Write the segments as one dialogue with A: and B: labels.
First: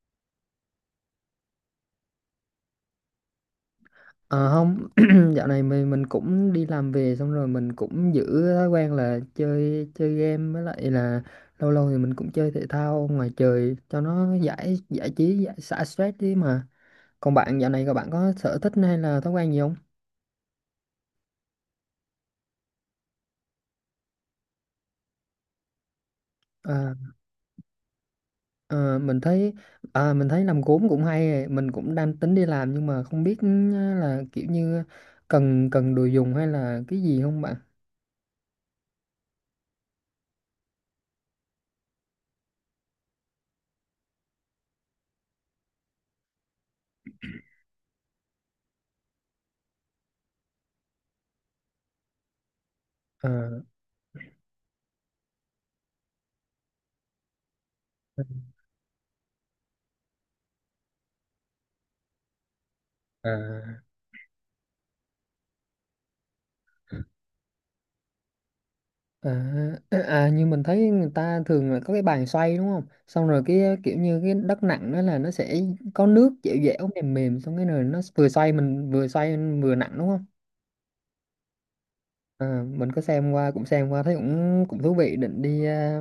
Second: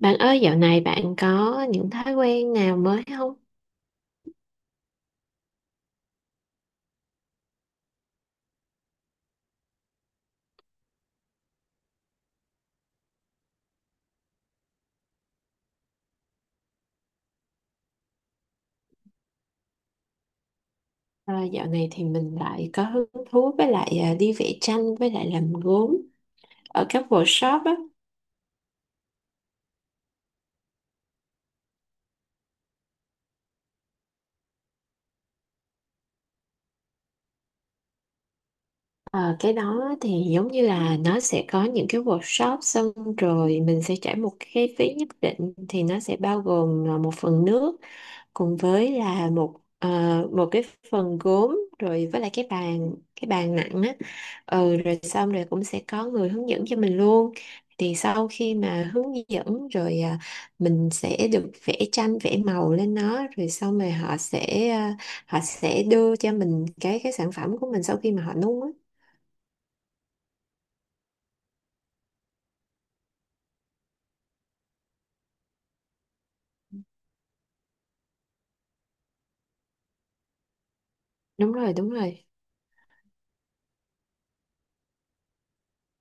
A: Bạn ơi, dạo này bạn có những thói quen nào mới không?
B: Ờ, không, dạo này mình cũng đi làm về xong rồi mình cũng giữ thói quen là chơi chơi game với lại là lâu lâu thì mình cũng chơi thể thao ngoài trời cho nó giải giải trí, giải xả stress đi mà. Còn bạn dạo này các bạn có sở thích hay là thói quen gì không?
A: À, dạo này thì mình lại có hứng thú với lại đi vẽ tranh với lại làm gốm
B: À,
A: ở các workshop á.
B: ờ, mình thấy mình thấy làm gốm cũng hay ấy. Mình cũng đang tính đi làm nhưng mà không biết là kiểu như cần cần đồ dùng hay là cái gì không bạn?
A: Ờ, cái đó thì giống như là nó sẽ có những cái workshop xong rồi mình sẽ trả một cái phí nhất định thì nó sẽ bao gồm một phần nước cùng với là một cái phần gốm rồi với lại cái bàn cái
B: Ờ.
A: bàn nặng á. Ừ rồi xong rồi cũng sẽ có người hướng dẫn cho mình luôn, thì sau khi mà hướng dẫn mình sẽ được vẽ tranh vẽ màu lên nó rồi xong
B: À.
A: rồi họ sẽ đưa cho mình cái sản phẩm của mình sau khi mà họ nung á.
B: À, như mình thấy người ta thường là có cái bàn xoay đúng không? Xong rồi cái kiểu như cái đất nặng đó là nó sẽ có nước dẻo dẻo mềm mềm, xong cái rồi nó vừa xoay mình vừa xoay vừa nặng đúng không?
A: Đúng rồi, đúng rồi.
B: À, mình có xem qua, cũng xem qua thấy cũng cũng thú vị,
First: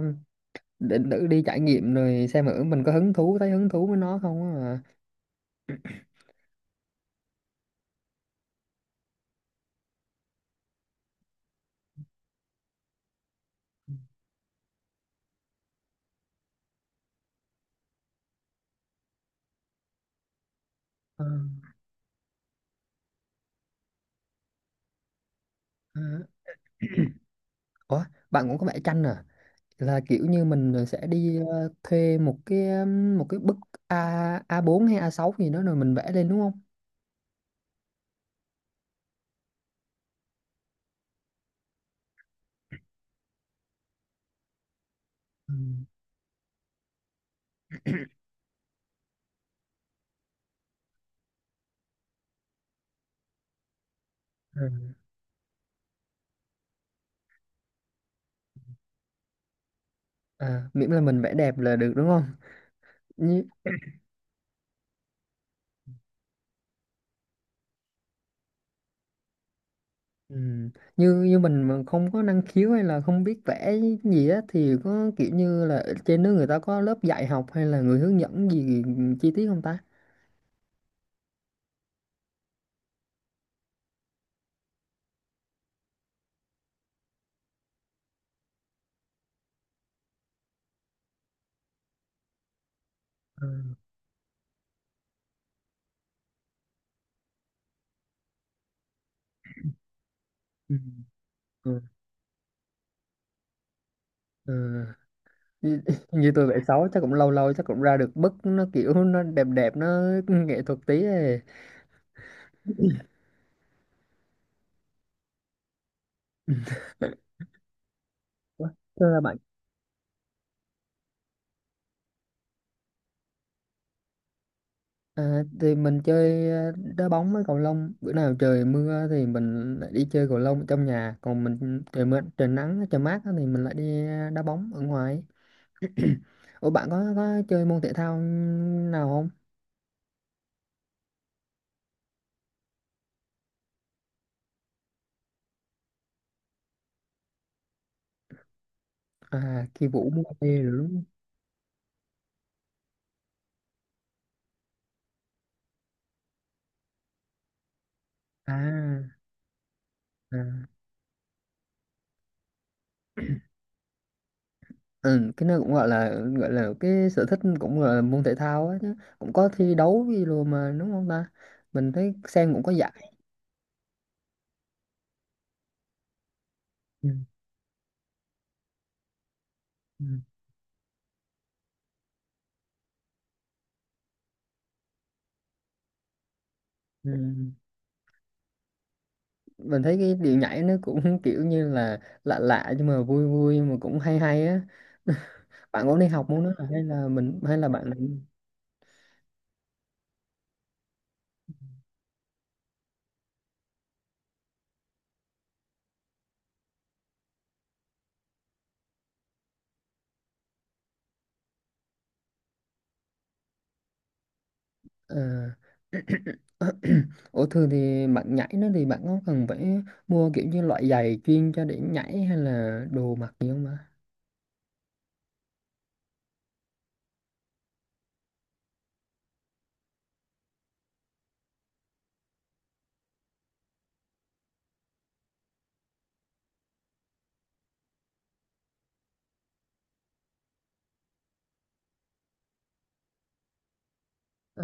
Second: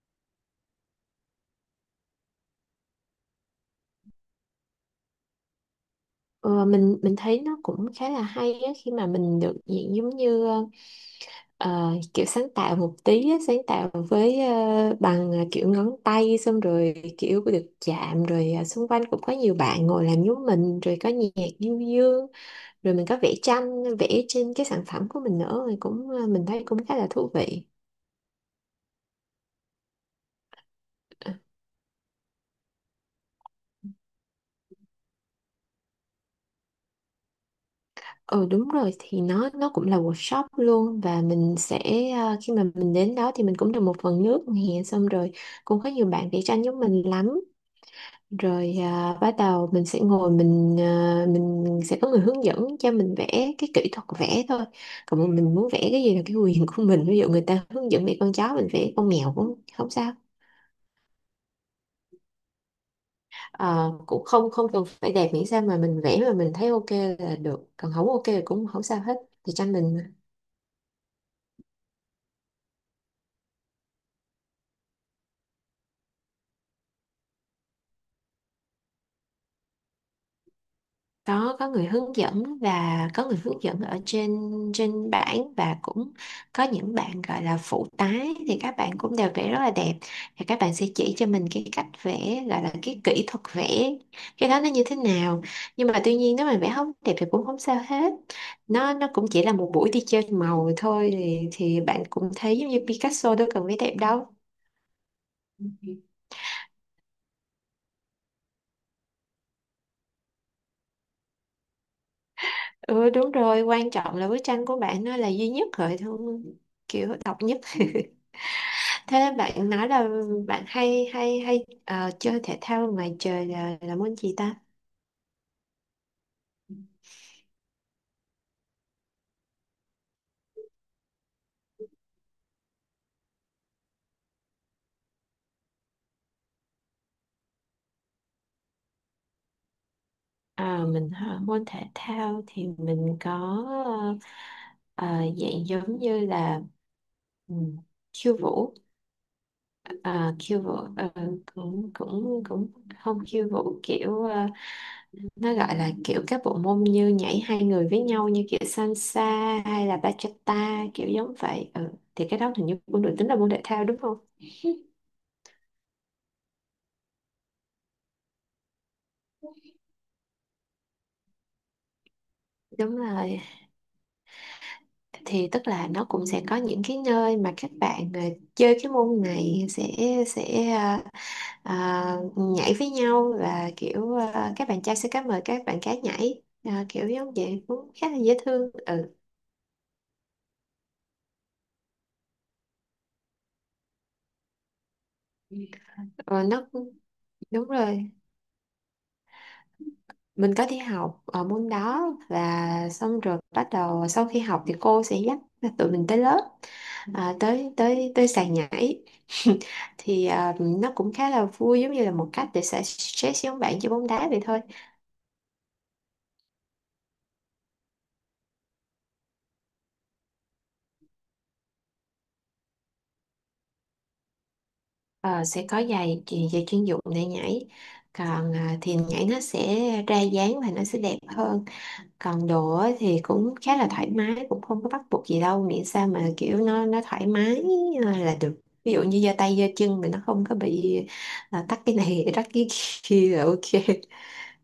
B: định thử đi trải nghiệm rồi xem thử mình có hứng thú thấy hứng thú với nó không á mà.
A: Ờ, mình thấy nó cũng khá là hay á khi mà mình được diện giống như ờ, kiểu sáng tạo một tí á, sáng tạo với bằng kiểu ngón tay xong rồi kiểu được chạm rồi xung quanh cũng có nhiều bạn ngồi làm giống mình rồi có
B: Ờ.
A: nhạc du dương, rồi mình có vẽ tranh vẽ trên cái sản phẩm của mình nữa thì
B: Ờ.
A: cũng mình thấy cũng khá là thú vị.
B: Ủa, bạn cũng có vẽ tranh à? Là kiểu như mình sẽ
A: Ờ,
B: đi thuê một cái bức A4 hay A6 gì đó rồi mình vẽ lên đúng không?
A: ừ đúng rồi, thì nó cũng là workshop luôn. Và khi mà mình đến đó thì mình cũng được một phần nước nè, xong rồi
B: Ừ,
A: cũng có nhiều bạn vẽ tranh giống mình lắm, bắt đầu mình sẽ ngồi, mình sẽ có người hướng dẫn cho mình vẽ cái kỹ thuật vẽ thôi.
B: ừ,
A: Còn mà mình muốn vẽ cái gì là cái quyền của mình, ví dụ người ta hướng dẫn để con chó mình vẽ con mèo cũng không sao.
B: à, miễn là mình vẽ đẹp là được đúng không? Như,
A: Ờ, cũng không không cần phải đẹp, miễn sao mà mình vẽ mà mình thấy ok là được, còn không ok thì cũng không sao hết, thì cho mình.
B: ừ, như như mình mà không có năng khiếu hay là không biết vẽ gì á thì có kiểu như là ở trên nước người ta có lớp dạy học hay là người hướng dẫn gì chi tiết không ta?
A: Đó, có người hướng dẫn, và có người hướng dẫn ở trên trên bảng, và cũng có những bạn gọi là phụ tái thì các bạn cũng đều vẽ rất là đẹp, thì các bạn sẽ chỉ cho mình cái cách vẽ gọi là cái kỹ thuật
B: Ừ,
A: vẽ, cái đó nó như thế nào. Nhưng mà tuy nhiên nếu mà vẽ không đẹp thì cũng không sao hết, nó cũng chỉ là một buổi đi chơi màu
B: ừ,
A: thôi, thì,
B: ừ,
A: thì bạn cũng thấy giống như Picasso đâu cần vẽ đẹp đâu.
B: ừ. Như, Như tôi vẽ xấu chắc cũng lâu lâu chắc cũng ra được bức nó kiểu nó đẹp đẹp, nó nghệ thuật tí ấy.
A: Ừ đúng rồi, quan trọng là bức tranh của bạn nó là duy nhất rồi thôi,
B: Ừ.
A: kiểu độc nhất.
B: Ủa, thưa
A: Thế
B: bạn.
A: bạn nói là bạn hay hay hay ờ, chơi thể thao ngoài trời là môn gì ta?
B: À, thì mình chơi đá bóng với cầu lông. Bữa nào trời mưa thì mình lại đi chơi cầu lông ở trong nhà, còn mình trời mưa trời nắng trời mát á thì mình lại đi đá bóng ở ngoài. Ủa, bạn có chơi môn thể thao nào không?
A: À, mình hả? Môn thể thao thì mình có ờ, dạng giống như là ừ, khiêu vũ,
B: À, khi vũ mua về
A: khiêu vũ,
B: rồi đúng không?
A: ờ, cũng cũng cũng không khiêu vũ kiểu nó gọi là kiểu các bộ môn như nhảy hai người với nhau, như kiểu
B: À,
A: salsa hay là
B: à.
A: bachata kiểu giống vậy ừ. Thì cái đó hình như cũng được tính là môn thể thao đúng không?
B: Ừ, cái nó cũng gọi là cái sở thích, cũng gọi là môn thể thao á, chứ cũng có thi đấu gì rồi mà, đúng không ta? Mình thấy xem cũng có giải.
A: Đúng rồi, thì tức là nó cũng sẽ có những cái
B: Ừ.
A: nơi mà các bạn chơi cái môn này sẽ
B: Ừ.
A: sẽ ờ, ờ, nhảy với nhau, và kiểu các bạn trai sẽ cá mời các bạn gái nhảy. Ờ, Kiểu
B: Ừ.
A: giống vậy cũng khá là dễ thương ừ.
B: Mình thấy cái điệu nhảy nó cũng kiểu như là lạ lạ nhưng mà vui vui mà cũng hay hay á. Bạn có đi học môn
A: Ờ,
B: đó à?
A: nó cũng-
B: Hay
A: Đúng
B: là bạn
A: rồi, mình có đi học ở môn đó, và xong rồi bắt đầu sau khi học thì cô sẽ dắt tụi mình tới lớp, tới tới tới sàn nhảy. Thì nó cũng khá là vui, giống như là một cách để xả stress với ông bạn chơi bóng đá vậy thôi.
B: ờ, Ủa, thường thì bạn nhảy nó thì bạn có cần phải mua kiểu như loại giày chuyên cho để nhảy hay là đồ mặc gì không ạ?
A: Ờ, sẽ có giày chuyên dụng để nhảy, còn thì nhảy nó sẽ ra dáng và nó sẽ đẹp hơn. Còn đồ á thì cũng khá là thoải mái, cũng không có bắt buộc gì đâu, miễn sao mà kiểu nó thoải mái, là được, ví dụ như giơ tay giơ chân mình nó không có bị tắt cái này tắt cái kia là ok.
B: Ờ.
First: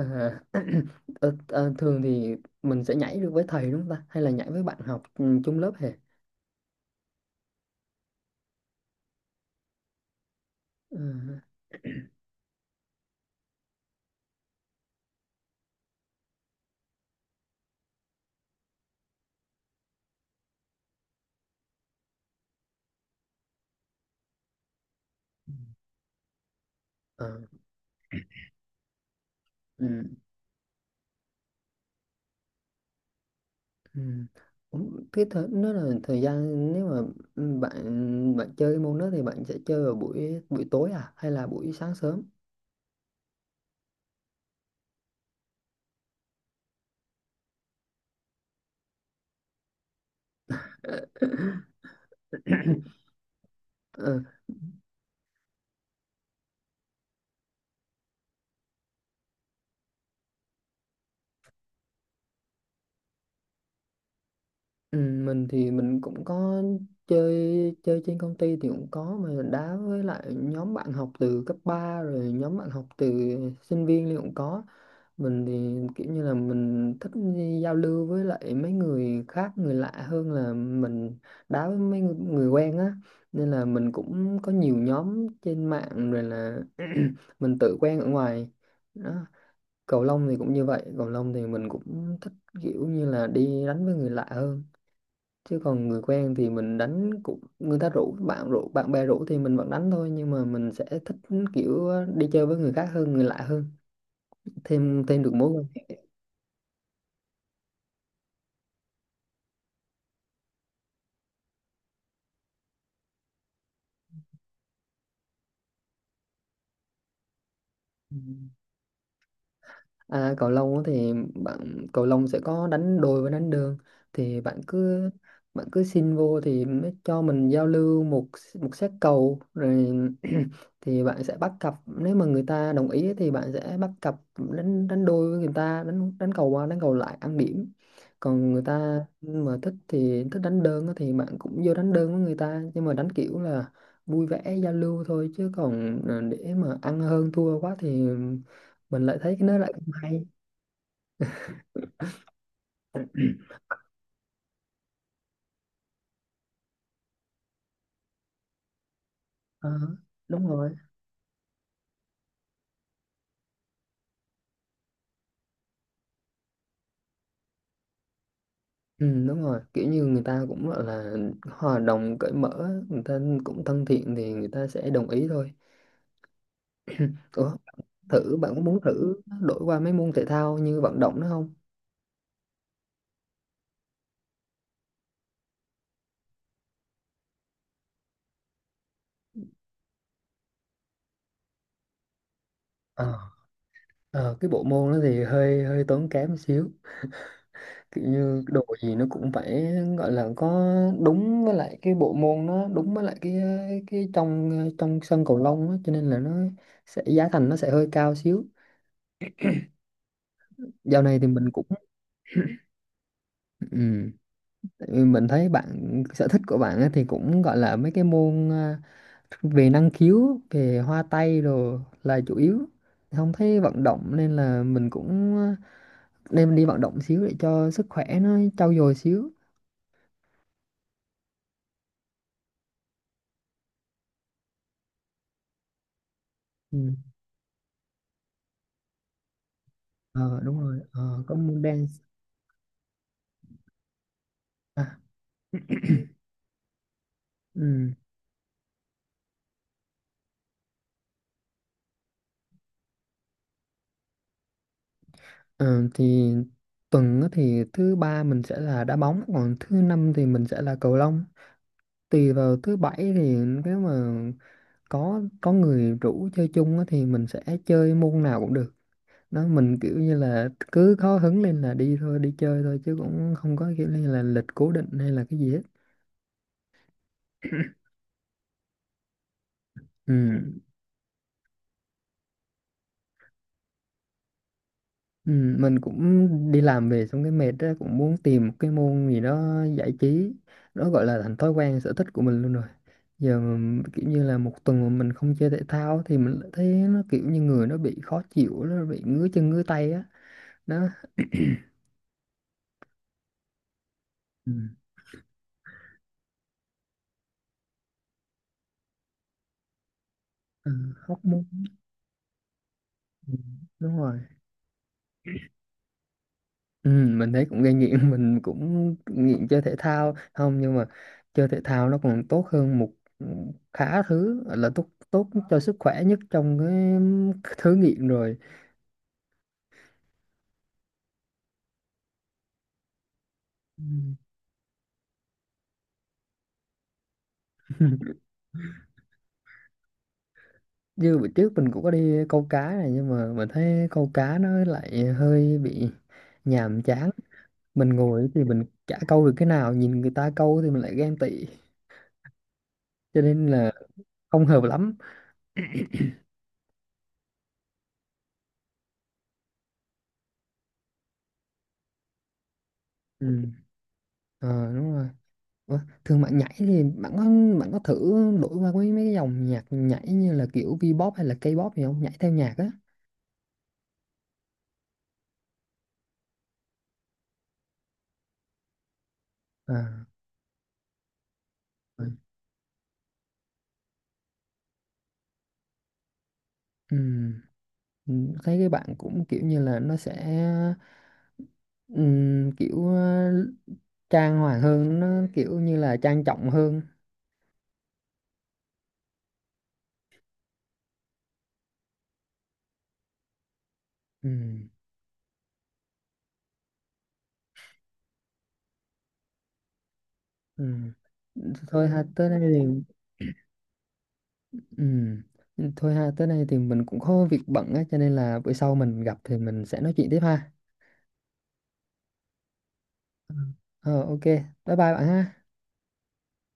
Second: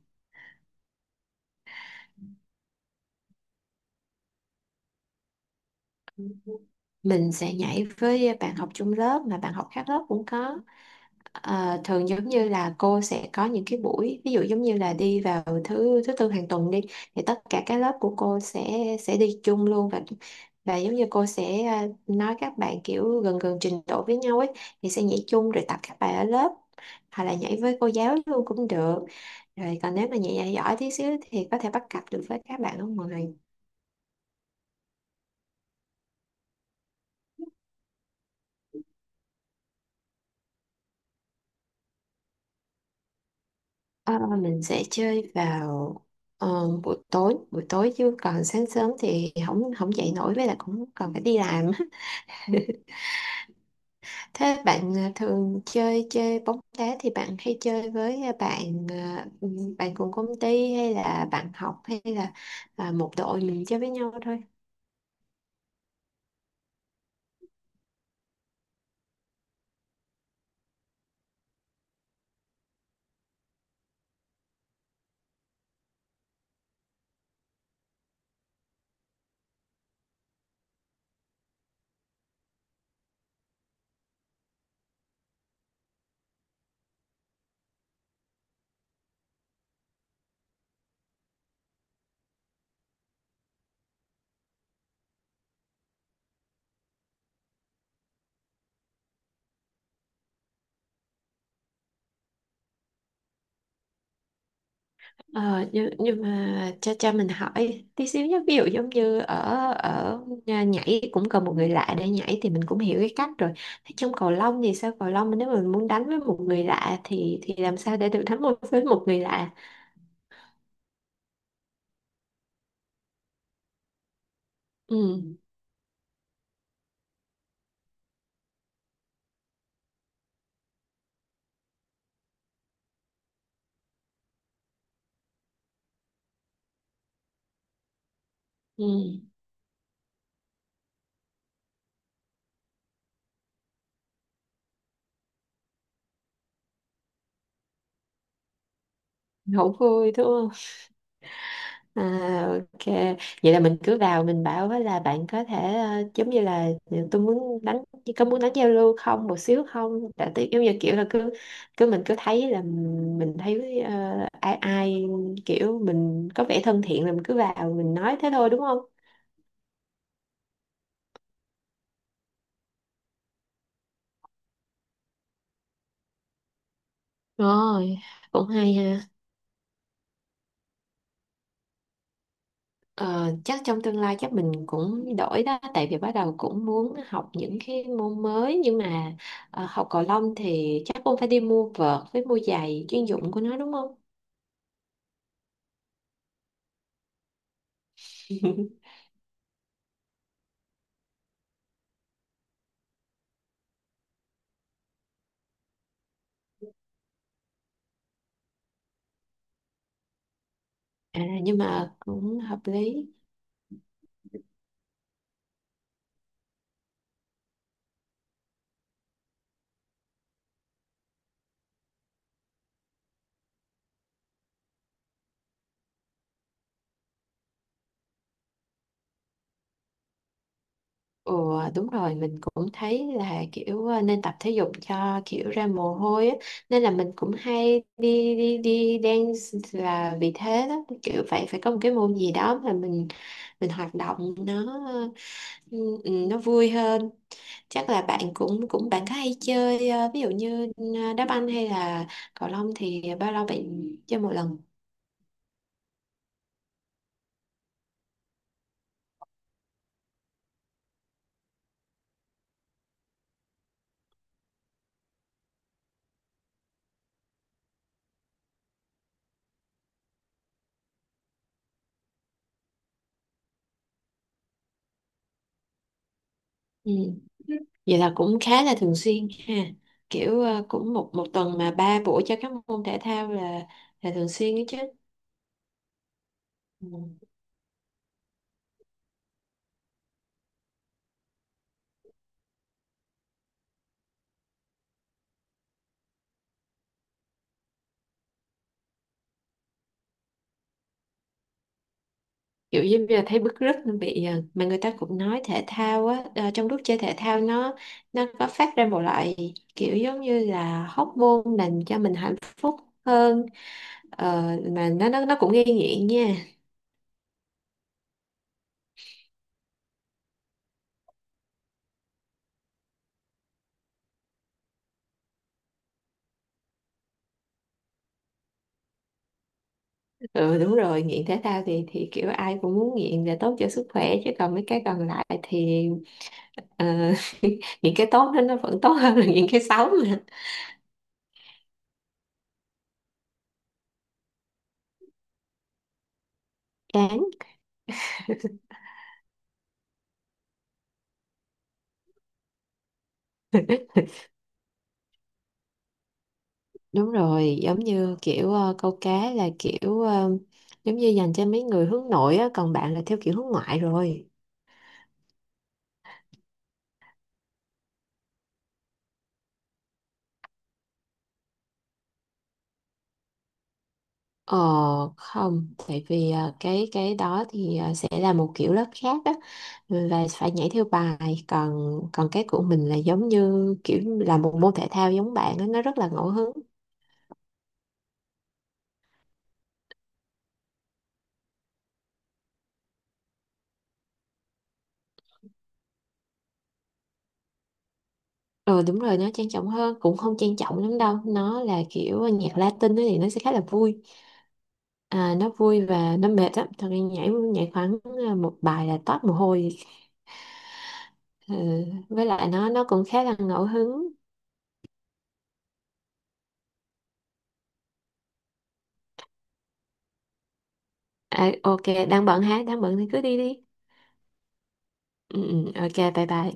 B: ờ, Thường thì mình sẽ nhảy được với thầy đúng không ta, hay là nhảy với bạn học chung lớp hề?
A: Mình sẽ nhảy với bạn học chung lớp, mà bạn học khác lớp cũng có.
B: Ờ,
A: À, thường giống như là cô sẽ có những cái buổi, ví dụ giống như là đi vào thứ thứ tư hàng tuần đi, thì tất cả các lớp của cô sẽ đi chung luôn, và giống như cô sẽ nói các bạn kiểu gần gần trình độ với nhau ấy thì sẽ nhảy chung rồi tập các bài ở lớp, hoặc
B: ờ,
A: là nhảy với cô giáo luôn cũng được, rồi còn
B: ừ.
A: nếu mà nhảy giỏi tí xíu thì có thể bắt cặp được với các bạn ở ngoài.
B: Ừ. Nó là thời gian, nếu mà bạn bạn chơi cái môn đó thì bạn sẽ chơi vào buổi buổi tối à hay là buổi sáng sớm?
A: Ờ, mình sẽ chơi vào ờ, buổi tối, chứ còn sáng sớm thì không không dậy nổi, với lại cũng còn phải đi làm á.
B: Ừ.
A: Thế bạn thường chơi chơi bóng đá thì bạn hay chơi với bạn cùng công ty hay là bạn học, hay là một đội mình chơi với nhau thôi?
B: Ừ, mình thì mình cũng có chơi chơi trên công ty thì cũng có, mà mình đá với lại nhóm bạn học từ cấp 3 rồi nhóm bạn học từ sinh viên thì cũng có. Mình thì kiểu như là mình thích đi giao lưu với lại mấy người khác, người lạ hơn là mình đá với mấy người, người quen á, nên là mình cũng có nhiều nhóm trên mạng rồi là mình tự quen ở ngoài đó. Cầu lông thì cũng như vậy, cầu lông thì mình cũng thích kiểu như là đi đánh với người lạ hơn, chứ còn người quen thì mình đánh cũng, người ta rủ bạn bè rủ thì mình vẫn đánh thôi, nhưng mà mình sẽ thích kiểu đi chơi với người khác hơn, người lạ hơn, thêm thêm được mối quan
A: Ờ, nhưng mà cha cha mình hỏi tí xíu nhé, ví dụ giống như ở ở nhà nhảy cũng cần một người lạ để nhảy thì mình cũng hiểu cái cách rồi. Thế trong cầu lông thì sao? Cầu lông mà nếu mà mình muốn đánh với một người lạ thì làm sao để
B: hệ.
A: được đánh một với một người lạ?
B: À, cầu lông á thì bạn, cầu lông sẽ có đánh đôi và đánh đơn, thì bạn cứ
A: Ừ,
B: bạn cứ xin vô thì mới cho mình giao lưu một một set cầu rồi. Thì bạn sẽ bắt cặp, nếu mà người ta đồng ý thì bạn sẽ bắt cặp đánh đánh đôi với người ta, đánh đánh cầu qua đánh cầu lại ăn điểm. Còn người
A: ừ.
B: ta mà thích thì thích đánh đơn á thì bạn cũng vô đánh đơn với người ta, nhưng mà đánh kiểu là vui vẻ giao lưu thôi, chứ còn để mà ăn hơn thua quá thì mình lại thấy cái nó
A: Hậu
B: lại không
A: vui
B: hay.
A: thôi. À, ok, vậy là mình cứ vào mình bảo với là bạn có thể giống như là tôi muốn đánh, có muốn đánh giao lưu không một xíu
B: Ờ,
A: không, tại
B: đúng
A: tôi giống
B: rồi.
A: như kiểu là cứ cứ mình cứ thấy là mình thấy ai ai kiểu mình có vẻ thân thiện là mình cứ vào mình nói thế thôi, đúng không?
B: Ừ, đúng rồi, kiểu như người ta cũng gọi là hòa đồng cởi mở, người ta cũng thân thiện thì người ta sẽ đồng ý thôi. Ủa,
A: Rồi, cũng
B: bạn có
A: hay
B: muốn
A: ha.
B: thử đổi qua mấy môn thể thao như vận động nữa không?
A: Ờ, chắc trong tương lai chắc mình cũng đổi đó, tại vì bắt đầu cũng muốn học những cái môn mới, nhưng mà học cầu lông thì chắc cũng phải đi mua vợt với mua giày chuyên
B: Ờ,
A: dụng của nó đúng không?
B: ờ, cái bộ môn đó thì hơi hơi tốn kém một xíu, kiểu như đồ gì nó cũng phải gọi là có đúng với lại cái bộ môn, nó đúng với lại cái trong trong sân cầu lông á, cho nên là nó sẽ, giá thành nó sẽ hơi cao xíu. Dạo này
A: À,
B: thì mình
A: nhưng
B: cũng,
A: mà cũng hợp lý.
B: ừ. Ừ, mình thấy bạn, sở thích của bạn á thì cũng gọi là mấy cái môn về năng khiếu, về hoa tay đồ là chủ yếu, không thấy vận động, nên là mình cũng nên đi vận động xíu để cho sức khỏe nó trau dồi xíu.
A: Ồ đúng rồi, mình cũng thấy là kiểu nên tập thể dục cho kiểu ra mồ hôi á.
B: Ừ.
A: Nên là mình cũng hay đi đi đi dance là vì
B: Ờ, đúng
A: thế
B: rồi.
A: đó,
B: Ờ,
A: kiểu
B: có
A: phải phải
B: môn
A: có một cái
B: dance.
A: môn gì đó mà mình hoạt động nó.
B: À,
A: Ừ, ừ, nó vui hơn. Chắc
B: ừ.
A: là bạn cũng cũng bạn có hay chơi ví dụ như đá banh hay là cầu lông thì bao lâu bạn chơi một lần?
B: Ờ, thì tuần á thì thứ ba mình sẽ là đá bóng, còn thứ năm thì mình sẽ là cầu lông, tùy vào. Thứ bảy thì nếu mà có người rủ chơi chung á thì mình sẽ chơi môn nào cũng được đó. Mình kiểu như là cứ có hứng lên là đi thôi, đi chơi thôi chứ cũng không có kiểu như là lịch cố định hay là cái gì hết.
A: Ừ. Vậy là cũng khá là thường xuyên ha,
B: Ừ.
A: kiểu cũng một một tuần mà ba buổi cho các môn thể thao là thường xuyên đó chứ.
B: Ừ. Mình cũng đi làm
A: Ừ.
B: về xong cái mệt á, cũng muốn tìm một cái môn gì đó giải trí, nó gọi là thành thói quen sở thích của mình luôn rồi. Giờ mà kiểu như là một tuần mà mình không chơi thể thao thì mình lại thấy nó kiểu như người nó bị khó chịu, nó bị ngứa chân ngứa tay á đó.
A: Kiểu như bây giờ thấy bứt rứt nó bị
B: Ừ,
A: mà người ta cũng nói thể thao á, trong lúc chơi thể thao nó có phát ra một loại kiểu giống như
B: ừ,
A: là
B: hóc
A: hormone
B: môn.
A: môn làm cho mình hạnh phúc
B: Ừ,
A: hơn.
B: đúng rồi.
A: Ờ, mà nó cũng gây nghiện nha.
B: Ừ, mình thấy cũng gây nghiện. Mình cũng nghiện chơi thể thao không, nhưng mà chơi thể thao nó còn tốt hơn một, ừ, khá thứ, gọi là tốt, tốt cho sức khỏe nhất trong cái thứ nghiện rồi.
A: Ừ đúng rồi, nghiện thể thao thì kiểu ai cũng muốn nghiện để tốt cho
B: Ừ,
A: sức khỏe, chứ còn mấy cái còn lại thì ờ, những cái tốt đó nó vẫn tốt hơn là những cái xấu mà.
B: như bữa trước mình cũng có đi câu cá này, nhưng mà mình thấy câu cá nó lại hơi bị nhàm chán.
A: Đáng,
B: Mình ngồi thì mình chả câu được cái nào, nhìn người ta câu thì mình lại ghen tị, cho nên là không hợp lắm.
A: đúng rồi, giống như kiểu câu cá là kiểu giống như dành cho mấy người hướng nội á, còn bạn là theo
B: Ừ.
A: kiểu hướng ngoại rồi.
B: Ờ, đúng rồi. Ủa, thương bạn nhảy thì bạn có thử đổi qua mấy mấy cái dòng nhạc nhảy như là kiểu V-pop hay là K-pop gì không? Nhảy theo nhạc á.
A: Ờ không, tại vì cái đó thì sẽ là một kiểu lớp khác á,
B: À,
A: và phải nhảy theo bài, còn
B: ừ.
A: còn cái của mình là giống như kiểu là một môn thể thao giống bạn á, nó rất là ngẫu hứng.
B: Ừm, Thấy cái bạn cũng kiểu như là nó sẽ kiểu trang hoàng hơn, nó kiểu như là trang trọng hơn.
A: Ờ đúng rồi, nó trang trọng hơn, cũng không trang trọng lắm đâu, nó là kiểu nhạc Latin ấy thì nó sẽ khá là vui.
B: Ừm,
A: Nó vui và nó mệt lắm thật ra, nhảy nhảy khoảng một bài là toát mồ hôi.
B: ừm.
A: Ừ.
B: Thôi ha,
A: Với
B: tới đây
A: lại nó
B: thì
A: nó cũng khá là ngẫu hứng.
B: ừm. Thôi ha, tới đây thì mình cũng có việc bận á, cho nên là bữa sau mình gặp thì mình sẽ nói chuyện tiếp ha.
A: À, ok. Đang bận hả? Đang bận thì cứ
B: Ừ.
A: đi đi.
B: Ờ, ok, bye bye bạn ha.
A: Ừ, ừ, ok, bye bye.